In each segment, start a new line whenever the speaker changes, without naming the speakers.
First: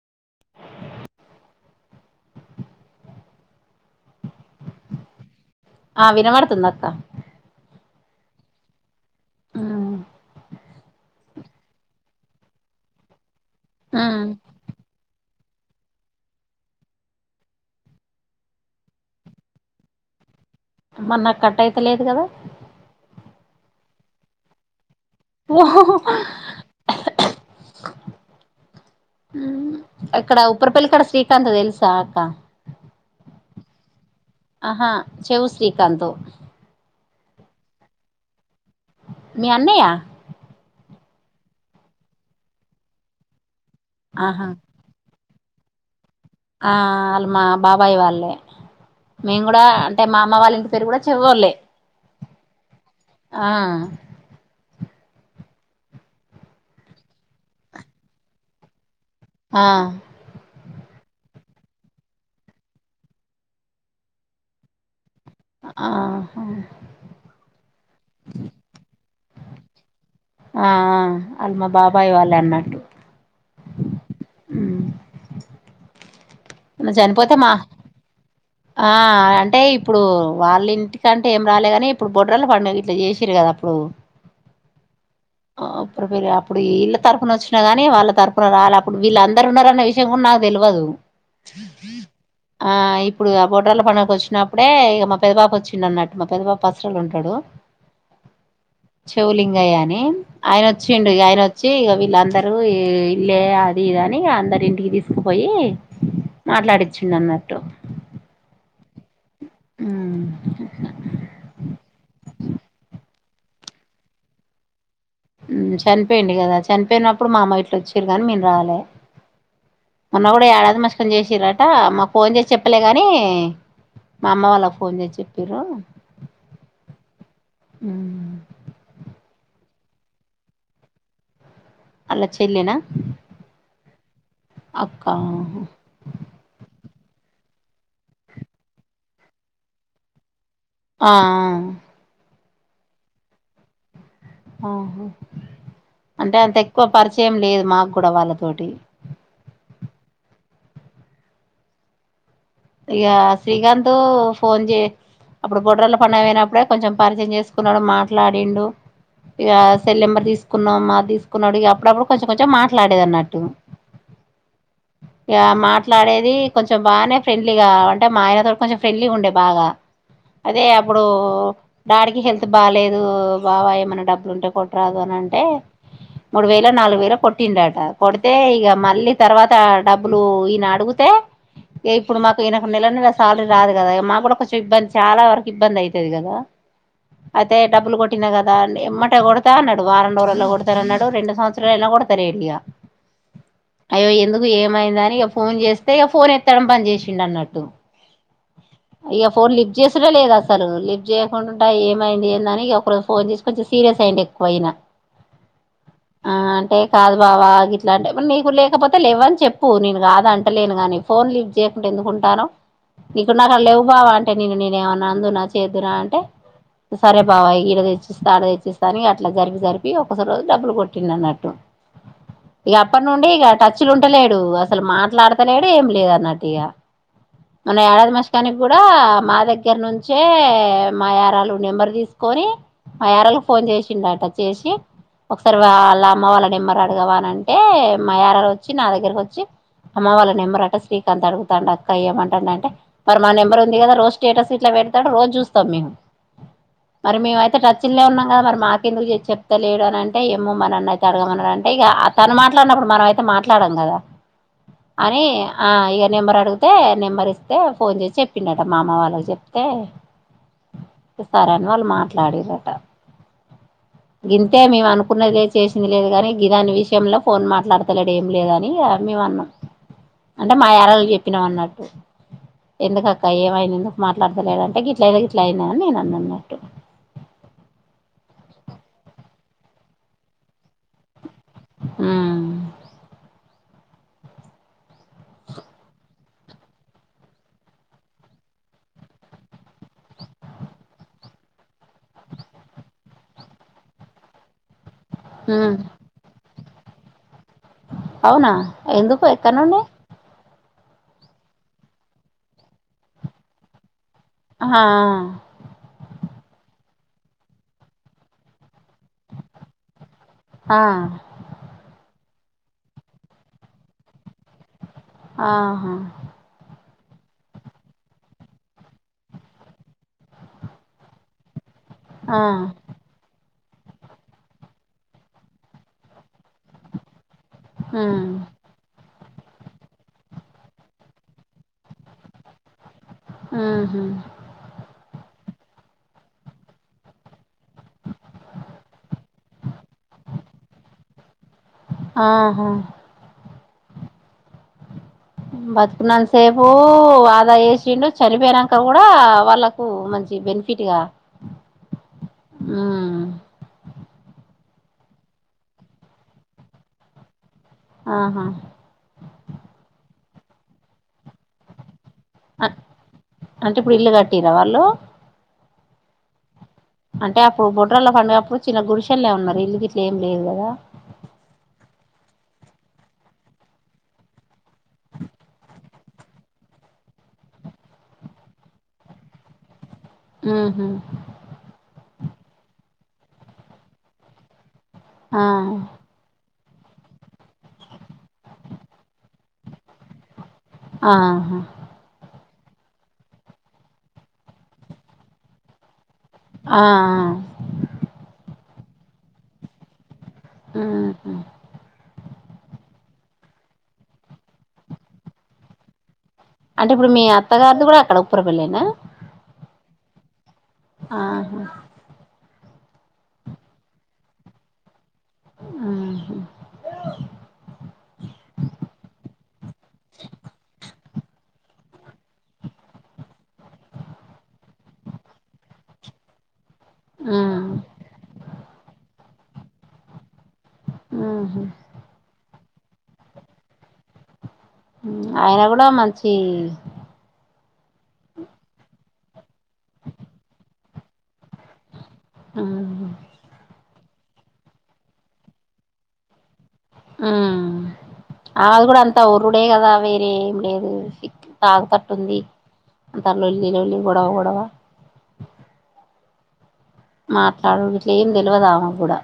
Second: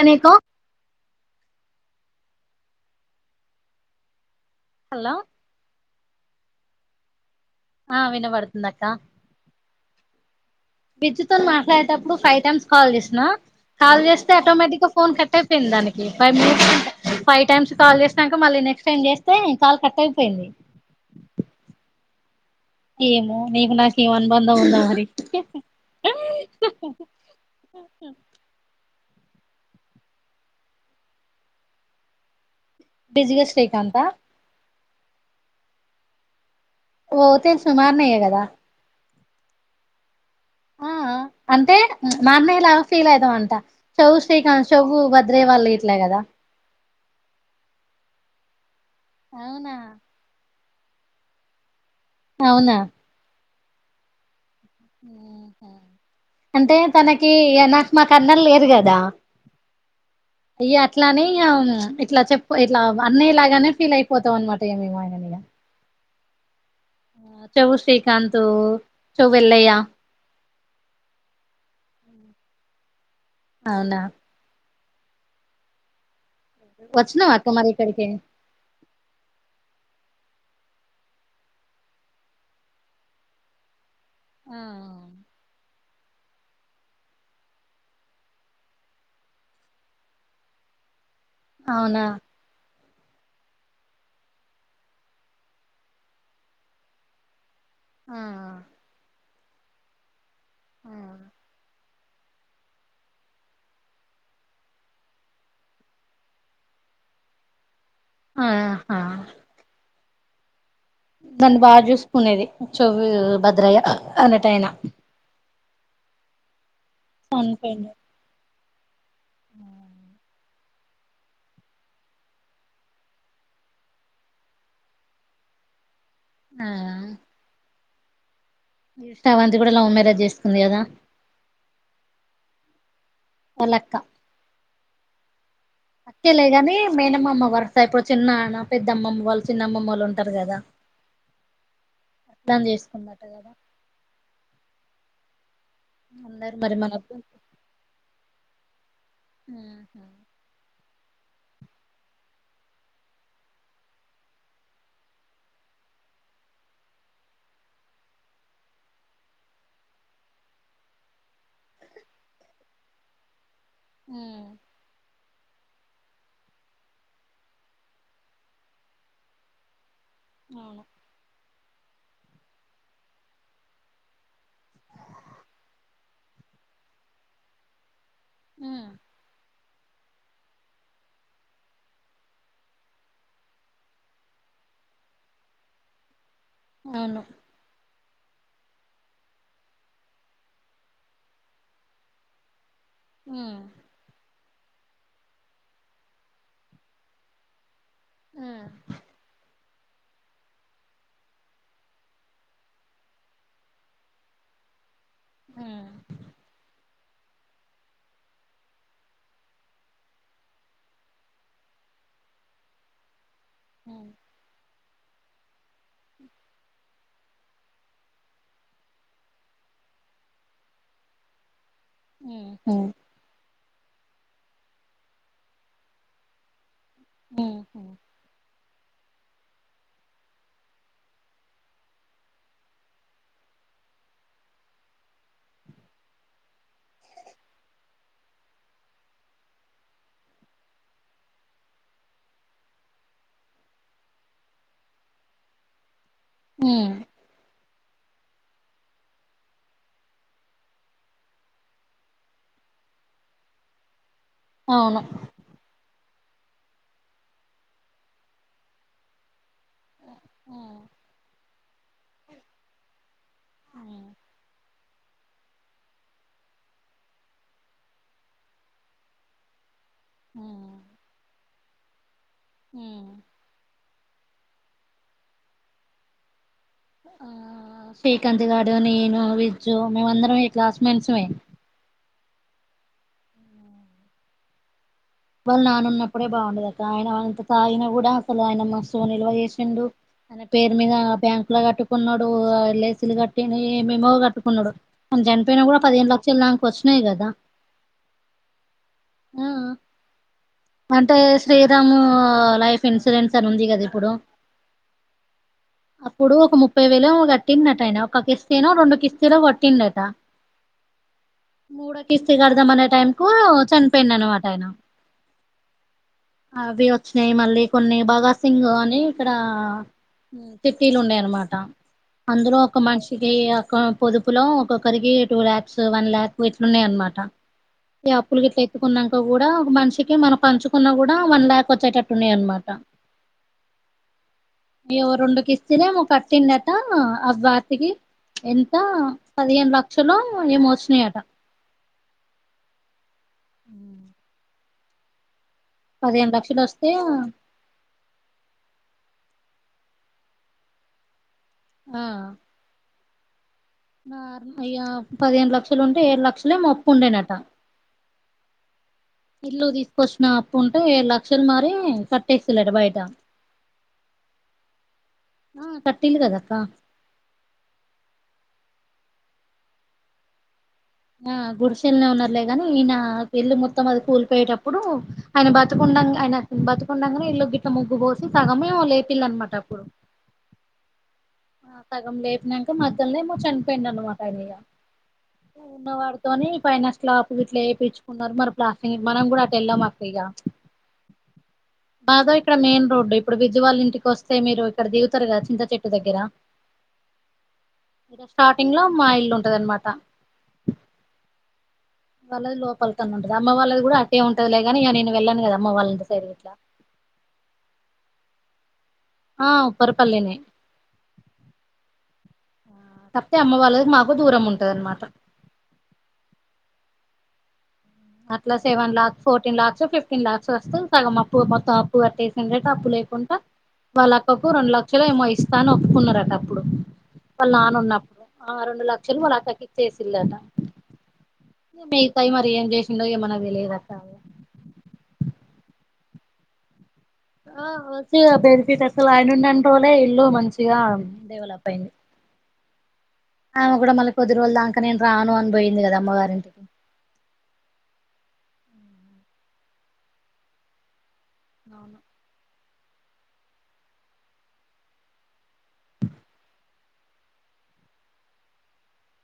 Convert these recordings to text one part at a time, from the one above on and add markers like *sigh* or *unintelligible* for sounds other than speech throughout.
అనేక హలో
ఆ వినపడుతుందా అక్క
ఆ వినబడుతుంది అక్క విజ్జుతోని మాట్లాడేటప్పుడు ఫైవ్ టైమ్స్ కాల్ చేసిన కాల్ చేస్తే ఆటోమేటిక్ గా ఫోన్ కట్ అయిపోయింది దానికి five minutes five times call చేసినంక నెక్స్ట్ టైం చేస్తే కాల్ కట్ అయిపోయింది.
మరి నాకు కట్ అయితలేదు కదా.
ఏమో నీకు నాకేం అనుబంధం ఉందో మరి
ఓహోహో ఉమ్ అక్కడ ఉప్పరపేల్లి కడ శ్రీకాంత్ తెలుసా అక్క
బిజిగా శ్రీకాంతా
అహా చెవు శ్రీకాంతు
ఓ తెలుసు మా అన్నయే కదా
మీ అన్నయా
ఆ అంటే మా అన్నయ్య లాగా ఫీల్ అయితా అంట చెవు
ఆహా
శ్రీకాంత్ చేవ్వు వ వదురయ్య వాళ్ళు గిట్ల గదా
ఆ మా బాబాయి వాళ్లే మేము కూడా
అవునా
అంటే మా అమ్మ వాళ్ల ఇం పేరు కూడా చెవ్వొల్లే
అవునా
ఆ
అంటే తనకి నాకు మాకు అన్నలు లేరు గదా
ఆ
ఇగ అట్లానీ ఇట్లా చెప్పు ఇట్లా అన్నయలాగానే ఫీల్ అయిపోతాం అన్నమాట ఇగ మేము ఆయనని ఇగ
ఆహా
చెవ్వు శ్రీకాంత్ చెవ్వు ఎల్లయ్య
అ ఆ వాళ్లు మా బాబాయ్ వాళ్లే అన్నట్టు
అవునా
మొన్న
వచ్చినావా
చనిపోతే
అక్క
మా
మరి ఇక్కడికి
ఆ అంటే ఇప్ ఇప్పుడు వాళ్ల ఇంటికంటే ఏం రాలే కాని ఇప్పుడు బొడ్రాల పండుగ గిట్లా చేసిర్రు గదా అప్పుడు
ఆ అవును
అప్పుడు మీరు అప్పుడు ఇళ్ల తరపున వచ్చిన కానీ వాళ్ల తరపున రాలే అప్పుడు వీళ్ళందరూ ఉన్నారన్న విషయం కూడా నాకు తెలువ్ వదు
అవునా
ఆ ఇప్పుడు ఆ బోడ్రాల పండుగకి వచ్చినప్పుడే ఇగ మా పెద్ద బాపు వచ్చిండి అన్నట్టు మా పెద్ద బాపు పసరల ఉంటడు.
ఆ ఆ
చెవ్వు లింగయ్య అని ఆయన వచ్చిండు ఇగ ఆయన వచ్చి ఇగ వి ఈళ్ళందరూ ఇల్లే అది ఇదని అందరి ఇంటికి తీసుకుపోయి మాట్లాడిచిండు అన్నట్టు
ఆహా
ఉమ్
నన్ను బాగా చూసుకునేది చెవ్వు భద్రయ్య అనటైనా
ఉమ్ చనిపోయిండు కదా చనిపోయినప్పుడు మా అమ్మ గిట్ల
చనిపోయిండు
వచ్చిర్రు గానీ మేం రాలే మొన్న గూడా ఏడాది మస్కల్ చేసిర్రట మాకు ఫోన్ చేసి చెప్పలే గినీ మా అమ్మ వాళ్లకు ఫోన్ చేసి చెప్పిరు
*unintelligible*
ఊ
ఈ స్రవంతి గూడా లవ్ మ్యారేజ్ చేసుకుంది కదా
చెల్లినా
వాళ్లక్క అక్కేలే గానీ మేనమామ వరుస ఇప్పుడు చిన్నాన్న పెద్దమ్మమ్మ వాళ్లు చిన్నమ్మోళ్ళు ఉంటారు కదా
ఆ ఆ
అర్థం చేసుకుందట కదా
అహూ అంటే అంత
అందరు మరి
ఎక్కువ
మనకు
పరిచయం లేదు మాకు కూడా వాళ్ల తోటి
ఉమ్
ఇగ శ్రీకాంత్ ఫోన్ చే అప్పుడు బొడ్రాళ్ళ పండుగ పోయినప్పుడే కొంచెం పరిచయం చేసుకున్నాడు మాట్లాడిండు ఇగ సెల్ నెంబర్ తీసుకున్నాం మాది తీసుకున్నాడు ఇగ అప్పుడప్పుడు కొంచెం కొంచెం మాట్లాడేది అన్నట్టు
ఊ
ఇగ మాట్లాడేది కొంచెం బానే ఫ్రెండ్లీగా అంటే మా ఆయనతోని కొంచెం ఫ్రెండ్లీ ఉండే బాగా అదే
అవును
అప్పుడు డాడికి హెల్త్ బాలేదు బావ ఏమైన్నా డబ్బులుటే కొట్టరాదు అని అంటే మూడు వేలో నాలుగు వేలో కొట్టిండట కొడితే ఇగ
ఉమ్
మళ్లీ తర్వాత డబ్బులు ఈయన అడుగుతే కే ఇప్పుడు మాకు ఈయనకు నెల నెల శాలరీ రాదు కదా ఇగ మాకు కూడా కొంచెం ఇబ్బంది చాలా వరకు ఇబ్బంది అయితది కదా
అవును
ఐతే డబ్బులు గొ ట్టినా కదా అంటే ఎమ్మటే కొడతా అన్నాడు వారం రోజులలో కొడతానన్నాడు రెండు సంవత్సరాలు అయినా కొడతలేడు ఇగ
ఊ
కూ ఏమైందని ఇగ ఫోన్ చేస్తే ఇగ ఫోన్ ఎత్తడం బంద్ జేసిండన్నట్టు
ఉమ్
ఇగ ఫోన్ లిబ్ చేస్తుడే లేదు అసలు లిఫ్ట్ చేయకుండా ఉంటే ఏమైంది ఏందని ఇగ ఒకరోజు ఫోన్ చేసి కొంచెం సీరియస్ అయిండు ఎక్కువ ఇనా
ఉమ్
ఆ అంటే కాదు బావ గిట్లాంటే మరి నీకు లేకపోతే లేవ్వని చెప్పు నేన్ కాదు అంటలేను గానీ ఫోన్ లిఫ్ట్ చేయకుండా ఎందుకుంటాను ఇప్పుడ్ నా కాడ లేవు బావా అంటే నీను నేను ఏమన్నా అందున చేద్దురా అంటే సరే బావ ఈడ తెచ్చిస్త ఆడ తెచ్చిస్తా అని అట్లా జరిపి జరిపి ఒకస రోజు డబ్బులు కొట్టిండన్నట్టు
ఉమ్
ఇగ
ఉమ్
అప్పడ్నుండి ఇగ టచ్ ల ఉంటలేడు అసలు మాట్లాడతలేడ్ ఏం లేద్ అన్నట్టిగ
ఉమ్ ఉమ్
మొన్న ఏడాది మాష్కానిక్ కూడా మా దగ్గర్నుంచే మా యరాలు నెంబర్ తీసుకొని మా యరాలకు ఫోన్ చేసిండట చేసి ఒకసారి వాళ్ళ అమ్మ వాళ్ళ నెంబర్ అడగవానంటే మాయారాలోచ్చి నా దగ్గరకోచ్చి అమ్మ వాల్వి నెంబర్ అట శ్రీకాంత్ అడుగుతండక్క ఏమంటండంటే మరి మా నంబర్ ఉంది కదా రోజ్ స్టేటస్ ఇట్ల పెడుతడు రోజ్ చూస్తాం మేమ్
ఉమ్
మరి మేము అయితే టచ్ ల్నే ఉన్నాం ఆ మరి మాకెందుకు చేసి చెప్తాలేడు అనంటే ఏమ్మో మరన్న అయితే అడగమన్నడంటే ఇగ ఆ తను మాట్లాడనప్పుడు మనమయితే మాట్లాడం గదా
అవును
అని ఆ ఇగ నెంబర్ అడిగుతే నెంబర్ ఇస్తే ఫోన్ చేసి చెప్పిండాటా మా అమ్మ వాళక్ చెప్ తే
ఉమ్
ఇగ సరే అని వాళ్ మాట్లాడిర్రాట
ఉమ్
గింతే మేవనుక్ అనుకున్నద్ లేద్ చేసింది లేద్ గాని గీదాని విషయంలా ఫోన్ మాట్లాడతలేడు ఏం లేదని మేమ్ అన్నాం అంటే మా
ఉమ్
యరాలు చెప్పినం అన్నట్టు
ఉమ్
ఎందుకక్క ఏమైంది ఎందుక్ మాట్లాడతలేడంటే గిట్ల అయేదే ఇట్లా అయిందన్ నేన్ అన్న అన్నట్టు
ఆ శ్రీకాంత్ గాడు నేను విజ్జు మేమ్ అందరం క్లాస్మేంట్స్మే
ఆ
వాళ్ నానమ్మక్ అప్పుడే బాగుండేదక్క ఆయన ఇంత తాగిన కూడా అసలు ఆయన మస్తు నిల్వ చేసిండు ఆయన పేరు మీద బ్యాంక్ ల కట్టుకున్నాడు ఎల్ఐసి లు కట్టిండు ఎమేమో కట్టుకున్నాడు అన్ చనిపోయినా
ఉమ్
కూడా పదిహేను లక్షల దాంక వచ్చినాయి కదా
అవునా ఎందుకు
ఆ
ఎక్కన్నుండి
అంటే శ్రీరాము లైఫ్ ఇన్సూరెన్స్ అని ఉంది గదా ఇప్పుడు
ఆహ్ ఆ
అప్పుడు ఒక ముప్పై వేలో ఏమో కట్టిండట ఆయన ఒక కిస్తినో రెండు కిస్ కిస్తీనా కట్టిందట
ఆ
మూడక్ కిస్తి కడుదాం అనే టైం కు చనిపోయిండన్నమాట ఆయన
ఆహా
స్నేహి మల్లి కొన్ని బాగాసింగ్ అని ఇక్కడ తిట్టీలు ఉండాయ్ అన్నమాట
ఆ
అందరు ఒక మనిషికేయో ఒ పొదుపులో ఒక్కొక్కరికి టూ ల్యాక్స్ వన్ లాక్ ఇట్లున్నాయన్నమాట ఇగ
ఉమ్
అప్పులు గిట్లా ఎత్తుకున్నాంక కూడా ఒక మనిష్ కికి మనం పంచుకున్న కూడా వన్ ల్యాక్ వచ్చేటట్టున్నాయి అన్నమాట
ఆహా
కిస్తినేమో కట్టిండట అవ్వన్ కి ఎంత పదిహేను లక్షలో ఏమో వచ్చినాయట
ఆహా
ఉ లక్షలు
బతుకున్నాంతసేపు
వస్తే
ఆదా జేసిండు చనిపోనంక కూడా వాళ్ళకు మంచి బెన్ఫిట్గా ఉ
అయ పదిహేను లక్షలు ఉంటే ఏడు లక్షలేమో అప్పు ఉండేనట
ఆహా
ఇల్లు తీసుకొచ్చిన అప్పు ఉంటే లక్షలు మారి క
అంటే ఇప్పుడు ఇల్లు కట్టిరా వాళ్ళు
ఆ కట్టిలు కదక్క
అంటే అప్పుడు బొడ్రలో పండుగ అప్పుడు చిన్న గుడిషెల్నే ఉన్నారు ఇల్లుకి ఇట్ల ఏం లేదు కదా
ఆ గుడిసెలునే ఉన్నారులేగాని ఈయన పెళ్ళి మొత్తం అది కూలిపోయేటప్పుడు ఆయన బ్రతుకుని ఆయన బతుకుండాంగానే ఇల్లు గిట్ట ముగ్గు పోసి సగమే లేపిల్ అనమాట అప్పుడు
ఆహ
ఆ సగం లేపినాక మధ్యలోనేమో చనిపోయిడు అనమాట ఆయన ఇక
ఆ
ఉన్నవాడితోని ఫైన స్లాపు ఇట్ల వేపిచ్చిన్లు న్నారు మరి ప్లాస్ మనం కూడా అటు వెళ్దాం అక్క
ఆహా
మాద ఇక్కడ మెయిన్ రోడ్ ఇప్పుడు విజవాల్ ఇంటికి వస్తే మీరు ఇక్కడ దీగుతారు కద చింత చెట్టు దగ్గర
ఆ
స్టార్టింగ్ లో మా ఇల్లు ఉంటద అనమాట
హ
వాళ్ళది లోపలత ఉంటది అమ్మ వాళ్ళది కూడా అే ఉంటది లే గానీ నేను వెళ్ాను కదా అమ్మ వాళ్ళని సైడ్ ఇట్లా
అంటే ఇప్పుడు మీ అత్తగారిది కూడా అక్కడ ఉప్పుర పెళ్ళనా
ఆ ఉప్పరపల్లినే
ఆహా
తప్పితే అమ్మ వాళ్ళకి మాకు దూరం ఉంటది అన్నమాట
ఆహా
అట్లా seven lakhs fourteen lakhs fifteen lakhs వస్తే సగం అప్పు మొత్తం అప్పు కట్టేసిండటటు అప్పు లేకుండా వాళ్ళ అక్కకు రెండు లక్షలు ఏమో ఇస్తా అని ఒప్పుకున్నారట అప్పుడు వాళ్ళు
మ్మ్
నాన్న ఉన్నప్పుడు ఆ రెండు లక్షలు వాళ్ళు అక్కకిచ్చసిళ్ళట
మ్మ్ఉహ్మ్
మిగతాయి మరి ఏం చేసిండో ఏమో నాకు తెలియదు అక్క
ఆయన కూడా మంచి
ఆ మంచిగా బెనిఫిట్ అసలు ఆయనున్న అన్ని రోజులు ఇల్లు మంచిగా డెవలప్ అయింది
ఆ
ఆమె కూడా మళ్ళీ కొద్ది రోజులు దాంక నేను రాను అని బోయింది కదా అమ్మ గారింటికి
ఆ ఆమెది కూడా అంతా ఒర్రుడే కదా వేరే ఏమి లేదు తాగ కట్టు ఉంది అంతలోల్లిలొల్లి గొడవ గొడవ మాట్లాడుడు ఇ ట్ల ఏం తెలవదు ఆమెకు కూడా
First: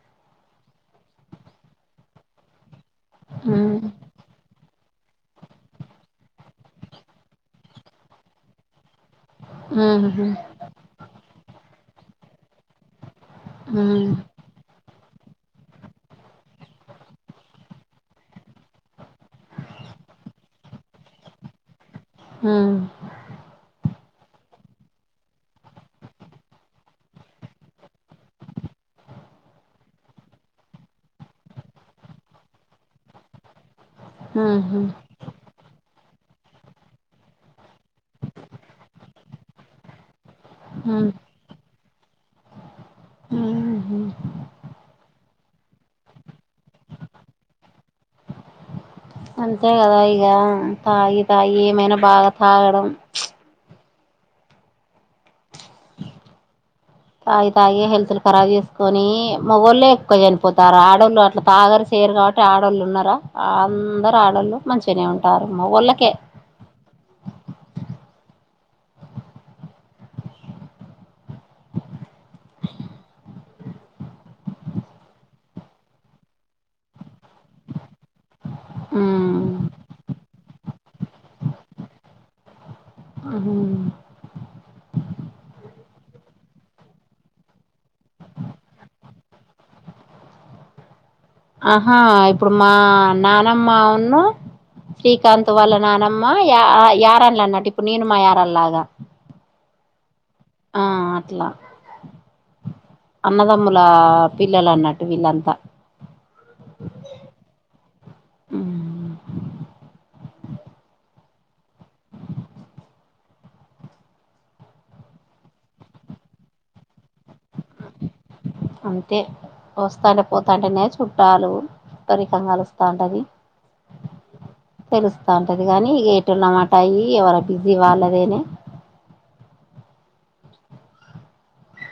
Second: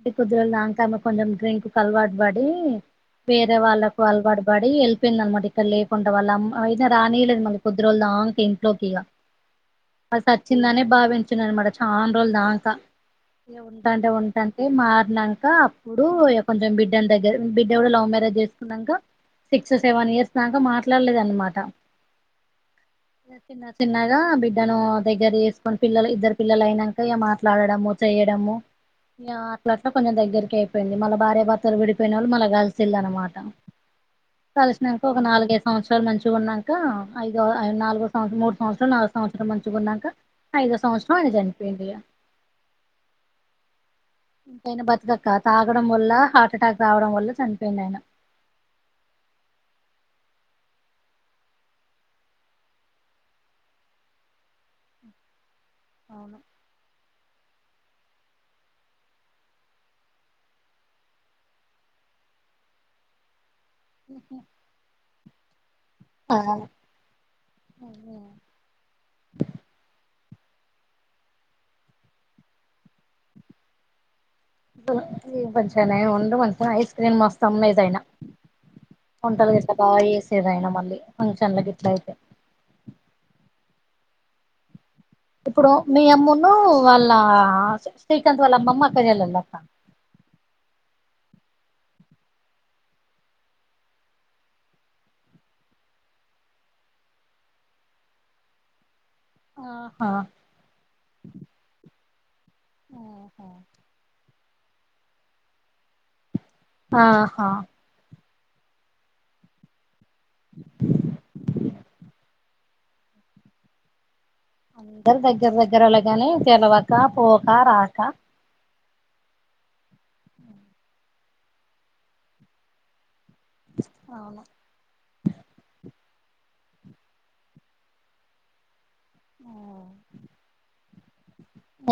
అది కొద్ది రోజుల దాంక ఆమె కొంచెం డ్రింక్ కలవాటు బడి వేరే
ఉమ్
వాళ్ళలకు అలవాటు పడి వెళ్ పోయింద అనమాట ఇక్కడ లేకుండా వాళ్ళ అమ్మ అయినా రానియలేదు మళ్ళీ కొద్ది రోజుల దాకా ఇంట్లోకి ఇగ ఆది
ఉహు
చచ్చిందనే భావించునారు అనమాట చాలా రోజులు దాకా నే ఉంటా
ఉమ్
ఉంటా అన్టంటే మార్ నాన్క అప్పుడు కొంచెం బిడ్డ దగ్గర బిడ్డ కూడా లవ్ మ్యారేజ్ చేసుకున్నాక సిక్స్ సెవెన్ ఇయర్స్ దాక మాట్లాడలేద అన్నమాట
ఉమ్
చిన్న చిన్న కా బిడ్డను దగ్గర వేసుకొని పిల్లలు ఇద్దరు పిల్లలు అయినాక మాట్లాడము చేయడము ఈ అట్లా కొంచం దగ్గకి అయిపోయి మళ్ళీ భార్యభర్తలు విడిపోయిన వాళ్ళు మళ కలిసిళ్ళు అనమాట
ఉహు
కలిసినాక ఒక నాలుగైదు సంవత్సరాలు మంచి మంచిగా ఉన్నాక ఐదోఐ నాలుగో సంవత్రం మూడు సంవత్సరం నాలుగు సంవత్సరాలు మంచిగా ఉన్నాక ఐదొ
ఉమ్
సంవత్సరం ఆయన చనిపోయిండి గ
ఉహు
ఎంతైనా బతుకక తాగడం వల్ల హార్ట్ అటాక్ రావడం వల్ల చనిపోయిండు ఆయన
అంతే కదా ఇక తాగి తాగి ఏమైనా బాగా తాగడం
అవున
తాగి తాగి హెల్త్ ఖరా చేసుకొని మగ వాళ్ళ ఎక్కువ చనిపోతారు ఆడళ్ళు అట్లా తాగ చేరుగా అటు ఆడోళ్ళున్నరా ఆందరు ఆడోళ్ళు మంచిగనే ఉంటరు మొగోళ్ళకే
అవునా మంచిగానె వుండు ఐస్ క్రీమ్ మస్త్ అమ్మేదయినా
ఉమ్
వంటల్ గట్లా బా చేసేదైనా మళ్ళీ ఫంక్షన్లకి ఇట్లయితే
ఊమ్
ఇప్పుడు మీ అమ్మును వాళ్ళ శ్రీకాంత్ వాళ్ళ అమ్మమ్మ అక్కజెళ్ళళ అట *inaudible*
ఆహా ఇప్పుడు మా నానమ్మ ఉన్ను శ్రీకాంత్ వాళ్ళ నానమ్మా యా యారన్లన్నట్ ఇప్పుడు నీను మా యారలాగా
ఆహా
ఆ అట్లా అన్నదమ్ములా పిల్లలు అన్నట్టు వీళ్ళంతా
ఆహా
హ్మ్.
*unintelligible* అందరు దగ్గర దగ్గర ఓలేగాని తెలవక పోక రాక
అంతే వస్తాంటే పోతాంటేనే చుట్టాలు చుట్టరికం గలుస్తాంటది
అవును
తెలుస్తాంటది గానీ ఇగే టున్నమాట అయి ఎవర బిజీ వాళ్ళదేనే
ఓ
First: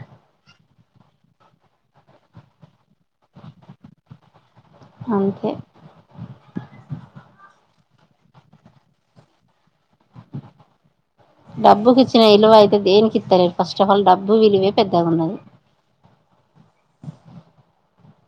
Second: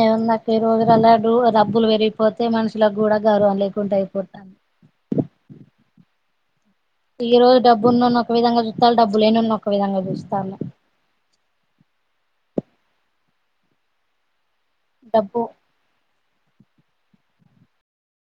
ఏముందక్క ఈ రోజులల డు డబ్బులు వెరిగిపోతే మనుషులకు గూడా గర్వం లేకుండా అయిపోతాంది
అంతే
ఇల రోజు డబ్బునోని ఒక విధంగా జూతలు డబ్బు లేనోని ఒక విధంగా చూస్తాళ్ళు
డబ్బుకిచ్చిన ఇలువ ఐతే దేన్ కిత్తలేరు ఫస్ట్ ఆఫ్ ఆల్ డబ్బు విలువే పెద్దా గున్నది
డబ్బు